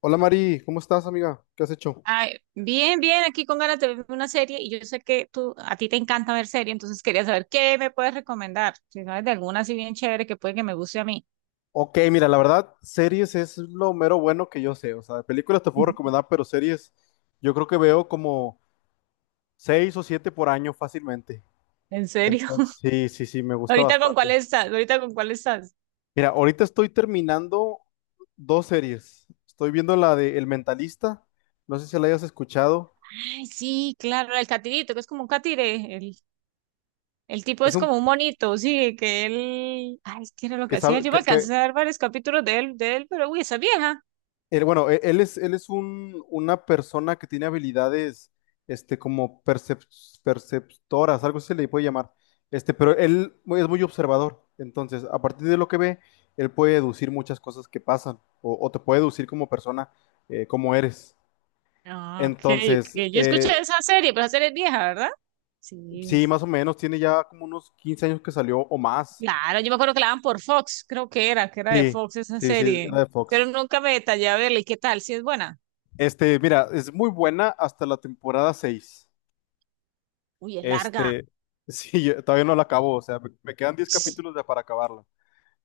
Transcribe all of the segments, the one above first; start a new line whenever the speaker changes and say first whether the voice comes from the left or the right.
left: Hola Mari, ¿cómo estás, amiga? ¿Qué has hecho?
right: Ay, bien, bien, aquí con ganas de ver una serie y yo sé que tú, a ti te encanta ver serie, entonces quería saber qué me puedes recomendar, si sabes de alguna así bien chévere que puede que me guste a mí.
left: Ok, mira, la verdad, series es lo mero bueno que yo sé. O sea, de películas te puedo recomendar, pero series yo creo que veo como seis o siete por año fácilmente.
right: ¿En serio?
left: Entonces, sí, sí, sí, me gusta
right: ¿Ahorita con cuál
left: bastante.
right: estás? ¿Ahorita con cuál estás?
left: Mira, ahorita estoy terminando dos series. Estoy viendo la de El Mentalista, no sé si la hayas escuchado.
right: Ay, sí, claro, el catirito, que es como un catire, el tipo
left: Es
right: es
left: un
right: como un monito, sí, que él, ay, ¿qué era lo
left: que
right: que hacía?
left: sabe
right: Yo me alcancé a ver varios capítulos de él, pero uy, esa es vieja.
left: Él, bueno, él es un, una persona que tiene habilidades, como perceptoras, algo así se le puede llamar. Pero él es muy observador. Entonces, a partir de lo que ve, él puede deducir muchas cosas que pasan o te puede deducir como persona, cómo eres.
right: Ah, ok,
left: Entonces,
right: ok, yo escuché esa serie, pero esa serie es vieja, ¿verdad? Sí.
left: sí, más o menos, tiene ya como unos 15 años que salió o más.
right: Claro, yo me acuerdo que la daban por Fox, creo que era de
left: Sí,
right: Fox esa
left: sí, sí,
right: serie.
left: era de Fox.
right: Pero nunca me detallé a verla. ¿Y qué tal? ¿Si es buena?
left: Mira, es muy buena hasta la temporada 6.
right: Uy, es larga.
left: Este, sí, yo todavía no la acabo, o sea, me quedan 10 capítulos para acabarla.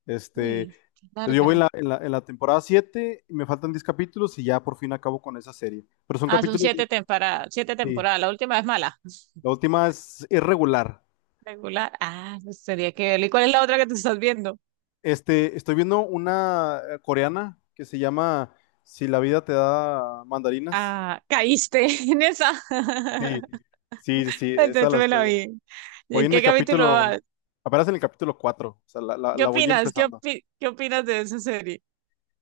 left: Este,
right: Uy, qué
left: pues yo voy en
right: larga.
left: la temporada 7 y me faltan 10 capítulos y ya por fin acabo con esa serie. Pero son
right: Ah, son
left: capítulos
right: siete temporadas, siete
left: sí,
right: temporadas. La última es mala.
left: la última es irregular.
right: Regular. Ah, pues tenía que verla. ¿Y cuál es la otra que tú estás viendo?
left: Estoy viendo una coreana que se llama Si la vida te da mandarinas.
right: Ah, caíste en esa.
left: Sí, sí, sí, sí,
right: Entonces
left: esa
right: tú
left: la
right: me
left: estoy
right: la
left: viendo.
right: vi. ¿Y
left: Voy
right: en
left: en el
right: qué capítulo vas?
left: capítulo, apenas en el capítulo cuatro, o sea, la, la
right: ¿Qué
left: la voy
right: opinas?
left: empezando.
right: ¿Qué opinas de esa serie?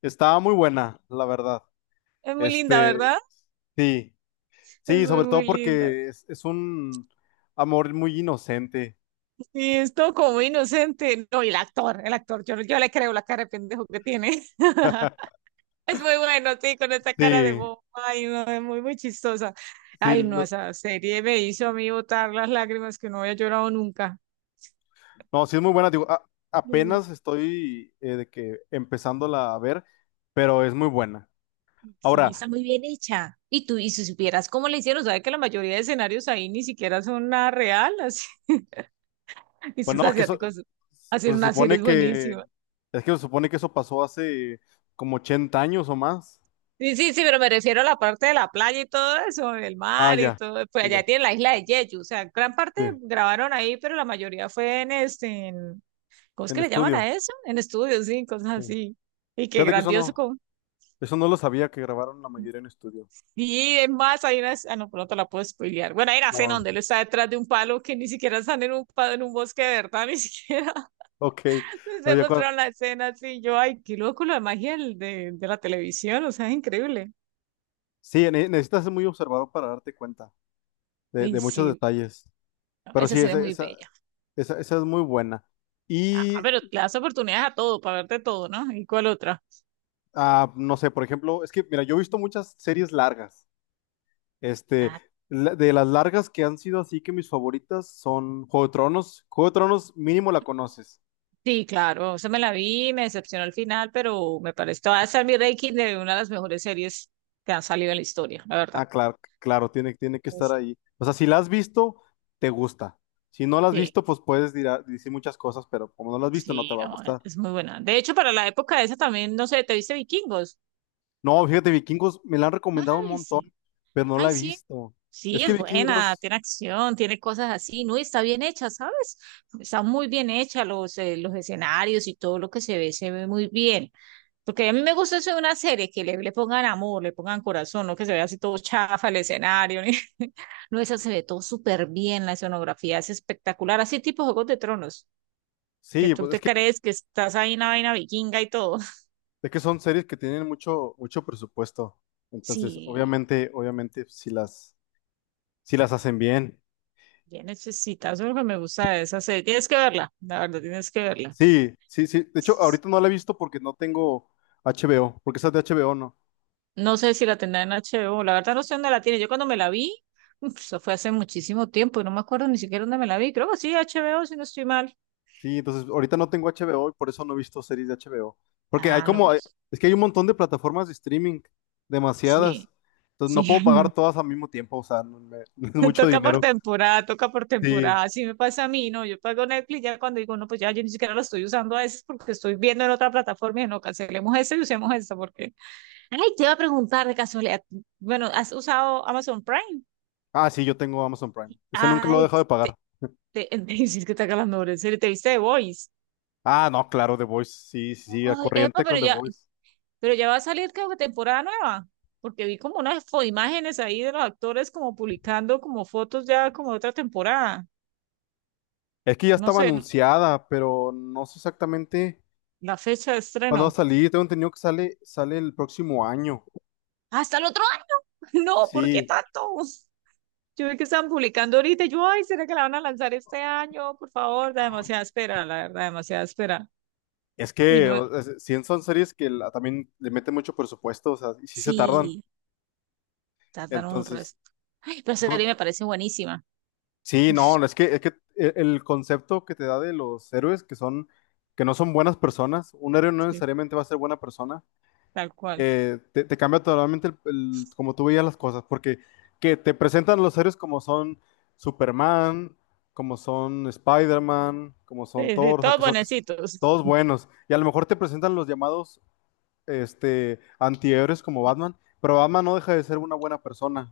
left: Estaba muy buena, la verdad.
right: Es muy linda,
left: Este,
right: ¿verdad?
left: Sí,
right: Es
left: sí,
right: muy,
left: sobre
right: muy
left: todo
right: linda.
left: porque es un amor muy inocente.
right: Y es todo como inocente. No, y el actor, yo, le creo la cara de pendejo que tiene. Es muy bueno, sí, con esta cara de
left: Sí,
right: bobo. Ay, no, es muy, muy chistosa.
left: sí,
right: Ay, no, esa serie me hizo a mí botar las lágrimas que no había llorado nunca.
left: no, sí es muy buena. Digo,
right: Yo
left: apenas estoy de que empezándola a ver, pero es muy buena.
right: Sí, está
left: Ahora,
right: muy bien hecha. Y tú, y si supieras cómo le hicieron, sabes que la mayoría de escenarios ahí ni siquiera son nada real. Así, esos
left: bueno, es que eso,
right: asiáticos hacen
left: pues, se
right: unas series
left: supone que,
right: buenísimas.
left: es que se supone que eso pasó hace como 80 años o más.
right: Sí, sí, sí, pero me refiero a la parte de la playa y todo eso, el
left: Ah,
right: mar y
left: ya,
right: todo. Pues
left: ya, ya,
right: allá tiene la isla de Jeju, o sea, gran parte
left: sí,
right: grabaron ahí, pero la mayoría fue en, ¿cómo es
left: en
right: que le llaman
left: estudio.
right: a eso? En estudios, sí, cosas
left: Sí.
right: así. Y qué
left: Fíjate que
right: grandioso. Como...
left: eso no lo sabía que grabaron la mayoría en estudio.
right: Sí, es más, hay una, ah, no, pronto la puedo spoilear. Bueno, hay una escena
left: No,
right: donde él está detrás de un palo, que ni siquiera están en un palo, en un bosque de verdad, ni siquiera
left: ok.
right: se
left: Oye,
right: mostraron la escena así. Yo, ay, qué loco la magia de la televisión, o sea, es increíble.
left: sí, necesitas ser muy observador para darte cuenta de,
right: Ay,
left: de muchos
right: sí, no,
left: detalles. Pero
right: esa
left: sí,
right: serie es
left: esa,
right: muy
left: esa,
right: bella.
left: esa, esa es muy buena.
right: Ah,
left: Y
right: pero le das oportunidades a todo, para verte todo, ¿no? ¿Y cuál otra?
left: no sé, por ejemplo, es que, mira, yo he visto muchas series largas. Este,
right: Ah,
left: de las largas que han sido así que mis favoritas son Juego de Tronos. Juego de Tronos, mínimo la conoces.
right: sí, claro, eso me la vi, me decepcionó al final, pero me parece que va a ser mi ranking de una de las mejores series que han salido en la historia, la verdad.
left: Ah, claro, claro, tiene que estar
right: Ese-
left: ahí. O sea, si la has visto, te gusta. Si no la has
right: Sí,
left: visto, pues puedes decir muchas cosas, pero como no la has visto, no te
right: sí,
left: va a
right: no,
left: gustar.
right: es muy buena. De hecho, para la época esa también, no sé, ¿te viste Vikingos?
left: No, fíjate, Vikingos me la han
right: No
left: recomendado un
right: la viste.
left: montón, pero no
right: Ay,
left: la he
right: sí.
left: visto.
right: Sí,
left: Es que
right: es buena,
left: Vikingos,
right: tiene acción, tiene cosas así, ¿no? Y está bien hecha, ¿sabes? Está muy bien hecha, los escenarios y todo lo que se ve muy bien. Porque a mí me gusta eso de una serie, que le pongan amor, le pongan corazón, no que se vea así todo chafa el escenario. No, esa se ve todo súper bien, la escenografía es espectacular, así tipo Juegos de Tronos, que
left: sí,
right: tú
left: pues es
right: te
left: que,
right: crees que estás ahí en una vaina vikinga y todo.
left: es que son series que tienen mucho, mucho presupuesto. Entonces,
right: Sí,
left: obviamente, obviamente, si las hacen bien.
right: bien necesitas, eso es lo que me gusta de esa serie. Tienes que verla, la verdad, tienes que verla.
left: Sí, sí, sí. De hecho, ahorita no la he visto porque no tengo HBO, porque esa es de HBO, ¿no?
right: No sé si la tendrá en HBO, la verdad no sé dónde la tiene. Yo cuando me la vi, uf, eso fue hace muchísimo tiempo y no me acuerdo ni siquiera dónde me la vi. Creo que sí, HBO, si no estoy mal.
left: Sí, entonces ahorita no tengo HBO y por eso no he visto series de HBO. Porque hay
right: Ah, no.
left: como,
right: No.
left: es que hay un montón de plataformas de streaming, demasiadas.
right: Sí,
left: Entonces
right: sí.
left: no puedo pagar todas al mismo tiempo, o sea, no me- es mucho
right: Toca por
left: dinero.
right: temporada, toca por
left: Sí.
right: temporada. Así me pasa a mí, ¿no? Yo pago Netflix ya cuando digo, no, pues ya yo ni siquiera lo estoy usando a veces porque estoy viendo en otra plataforma y no, cancelemos eso y usemos esta porque... Ay, te iba a preguntar de casualidad. Bueno, ¿has usado Amazon Prime?
left: Ah, sí, yo tengo Amazon Prime. Ese nunca lo he
right: Ay,
left: dejado de
right: te,
left: pagar.
right: me dices que te haga las mejores series. ¿Te viste The Voice?
left: Ah, no, claro, The Voice. Sí, sí, sí, a
right: Ay, epa,
left: corriente con The Voice.
right: pero ya va a salir creo que temporada nueva. Porque vi como imágenes ahí de los actores como publicando como fotos ya como de otra temporada.
left: Es que ya
right: No
left: estaba
right: sé,
left: anunciada, pero no sé exactamente
right: la fecha de
left: cuándo va a
right: estreno.
left: salir. Tengo entendido que sale el próximo año.
right: Hasta el otro año. No, ¿por qué
left: Sí.
right: tanto? Yo vi que estaban publicando ahorita. Y yo, ay, ¿será que la van a lanzar este año? Por favor, da demasiada espera, la verdad, demasiada espera.
left: Es
right: Y
left: que
right: no,
left: sí son series que también le meten mucho presupuesto, o sea, y sí se tardan.
right: sí, tardaron un
left: Entonces,
right: resto. Ay, pero esa
left: yo
right: serie me
left: creo
right: parece buenísima.
left: sí, no, es que el concepto que te da de los héroes que son, que no son buenas personas, un héroe no
right: Sí,
left: necesariamente va a ser buena persona,
right: tal cual.
left: te cambia totalmente como tú veías las cosas, porque que te presentan los héroes como son Superman, como son Spider-Man, como son
right: Sí, sí,
left: Thor, o sea,
right: todos
left: que son
right: bonecitos.
left: todos buenos. Y a lo mejor te presentan los llamados antihéroes como Batman, pero Batman no deja de ser una buena persona.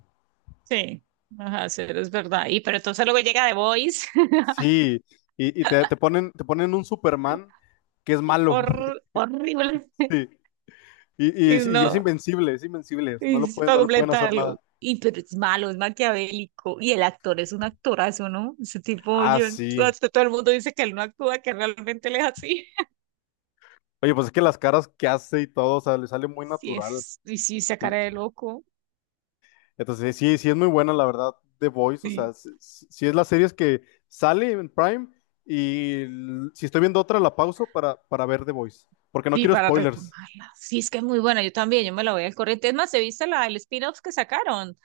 right: Sí, ajá, sí, es verdad. Y pero entonces luego llega The Voice,
left: Sí, y te ponen un Superman que es malo.
right: horrible.
left: Sí, y, y
right: Y
left: es y es
right: no,
left: invencible, es invencible, no lo
right: y
left: pueden,
right: para
left: no lo pueden hacer
right: completarlo.
left: nada.
right: Y pero es malo, es maquiavélico. Y el actor es un actorazo, ¿no? Ese tipo,
left: Ah,
right: yo,
left: sí.
right: hasta todo el mundo dice que él no actúa, que realmente él es así.
left: Oye, pues es que las caras que hace y todo, o sea, le sale muy
right: Sí,
left: natural.
right: es, y sí, esa cara
left: Sí.
right: de loco.
left: Entonces, sí, sí es muy buena, la verdad, The Voice. O sea,
right: Sí.
left: sí, sí es las series que sale en Prime y si estoy viendo otra, la pauso para ver The Voice. Porque no
right: Sí,
left: quiero
right: para
left: spoilers.
right: retomarla. Sí, es que es muy buena. Yo también, yo me la voy al corriente. Es más, he visto la, el spin-off que sacaron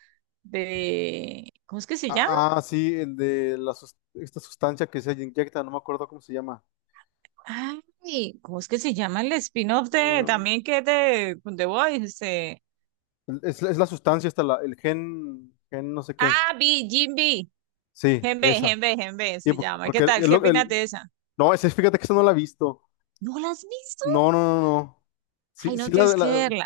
right: de. ¿Cómo es que se llama?
left: Sí, el de la, esta sustancia que se inyecta, no me acuerdo cómo se llama.
right: Ay, ¿cómo es que se llama el spin-off de también que es de The Voice? Este...
left: Es la sustancia, esta, la, el gen no sé qué.
right: Ah, B, Jim B.
left: Sí,
right: Genbe,
left: esa.
right: Genbe, Genbe
left: Sí,
right: se llama. ¿Qué tal? ¿Qué opinas de esa?
left: no, ese, fíjate que esa no la he visto.
right: ¿No la has visto?
left: No, no, no, no. Sí,
right: Ay,
left: sí,
right: no, tienes que verla.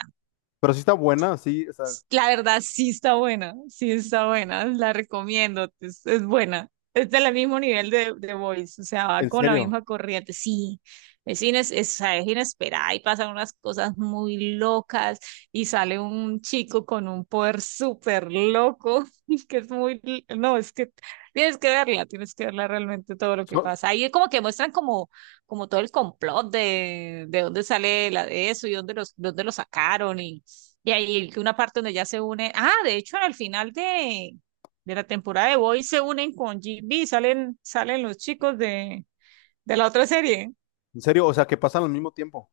left: pero sí está buena, sí, o sea,
right: La verdad, sí está buena, la recomiendo, es buena. Es del mismo nivel de Voice, o sea, va
left: en
right: con la
left: serio.
right: misma corriente, sí. Es, es inesperada y pasan unas cosas muy locas y sale un chico con un poder súper loco, que es muy, no, es que tienes que verla realmente todo lo que
left: So-
right: pasa. Ahí como que muestran como, como todo el complot de dónde sale la, eso y dónde los, dónde lo sacaron y ahí una parte donde ya se une. Ah, de hecho, al final de la temporada de Boy se unen con GB, salen, salen los chicos de la otra serie.
left: en serio, o sea, que pasan al mismo tiempo.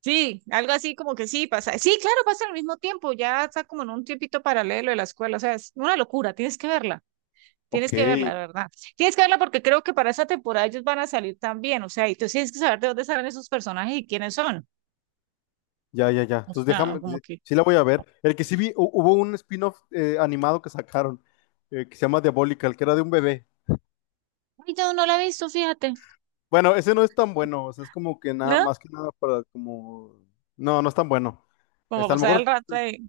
right: Sí, algo así como que sí pasa. Sí, claro, pasa al mismo tiempo, ya está como en un tiempito paralelo de la escuela. O sea, es una locura, tienes que verla.
left: Ok,
right: Tienes que verla, de verdad. Tienes que verla porque creo que para esa temporada ellos van a salir también. O sea, y tú tienes que saber de dónde salen esos personajes y quiénes son.
left: ya, ya, ya.
right: O
left: Entonces
right: sea,
left: déjame, sí,
right: como que.
left: sí la voy a ver. El que sí vi, hubo un spin-off animado que sacaron, que se llama Diabolical, que era de un bebé.
right: Ay, yo no la he visto, fíjate.
left: Bueno, ese no es tan bueno, o sea, es como que nada,
right: ¿No?
left: más que nada para como. No, no es tan bueno.
right: Como
left: Está, a lo
right: pasar
left: mejor
right: el rato de.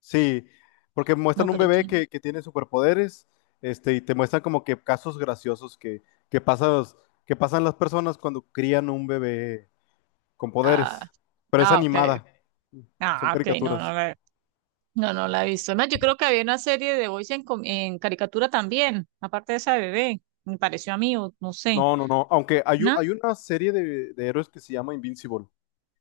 left: sí, porque
right: No,
left: muestran un
right: pero
left: bebé
right: Jim.
left: que tiene superpoderes, y te muestran como que casos graciosos que pasas- que pasan las personas cuando crían un bebé con
right: Ah,
left: poderes. Pero es
right: ah, ok.
left: animada, son
right: Ah, ok,
left: caricaturas.
right: no, no la he visto. Además, yo creo que había una serie de Voice en, en caricatura también, aparte de esa de bebé, me pareció a mí, o no sé,
left: No, no, no, aunque hay, u-
right: ¿no?
left: hay una serie de héroes que se llama Invincible.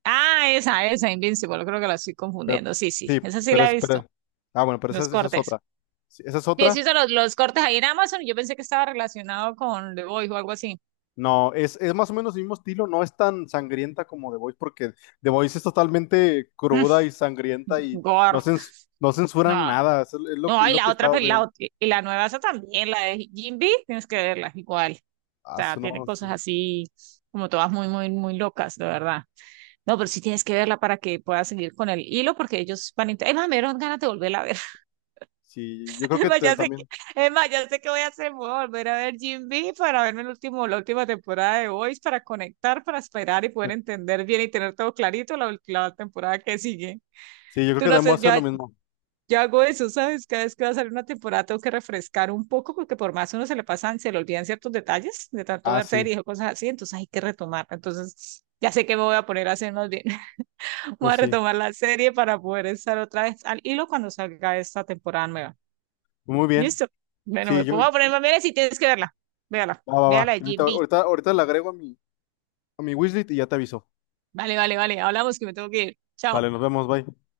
right: Ah, esa, Invincible, creo que la estoy
left: Pe-
right: confundiendo. Sí, sí,
left: sí,
right: esa sí
left: pero
right: la he
left: espera.
right: visto,
left: Ah, bueno, pero
right: los
left: esa es
right: cortes.
left: otra. Sí, esa es
right: Sí, he
left: otra.
right: visto los cortes ahí en Amazon, y yo pensé que estaba relacionado con The Voice o algo así.
left: No, es más o menos el mismo estilo, no es tan sangrienta como The Voice, porque The Voice es totalmente
right: Mm,
left: cruda y sangrienta y
right: Gore,
left: no censuran
right: no,
left: nada, es, es lo, es
right: no, y
left: lo
right: la
left: que
right: otra,
left: está
right: pues,
left: bien.
right: y la nueva esa también, la de Jim, tienes que verla, igual.
left: Ah,
right: Sea, tiene
left: no,
right: cosas
left: sí,
right: así como todas muy, muy, muy locas, de verdad. No, pero sí tienes que verla para que puedas seguir con el hilo, porque ellos van a... Es más, me dieron ganas de volverla a ver.
left: sí, yo creo
right: Es
left: que
right: más, ya sé que,
left: también,
right: es más, ya sé que voy a hacer, voy a volver a ver Jim B para verme el último, la última temporada de Voice, para conectar, para esperar y poder entender bien y tener todo clarito la, la temporada que sigue.
left: sí, yo creo
right: Tú
left: que
right: no
left: también voy a
right: haces,
left: hacer
right: ya,
left: lo mismo.
right: yo hago eso, ¿sabes? Cada vez que va a salir una temporada tengo que refrescar un poco porque por más uno se le pasan, se le olvidan ciertos detalles de tanto
left: Ah,
right: ver
left: sí,
right: series o cosas así, entonces hay que retomar. Entonces ya sé que me voy a poner a hacer más bien. Voy
left: pues
right: a
left: sí,
right: retomar la serie para poder estar otra vez al hilo cuando salga esta temporada nueva.
left: muy bien,
right: ¿Listo? Bueno,
left: sí,
right: me
left: yo,
right: pongo a poner más bien si tienes que verla. Véala,
left: va, va, va,
right: véala de
left: ahorita,
right: Jim B.
left: ahorita, ahorita le agrego a mi wishlist y ya te aviso.
right: Vale, vale, vale. Hablamos que me tengo que ir.
left: Vale,
right: Chao.
left: nos vemos, bye.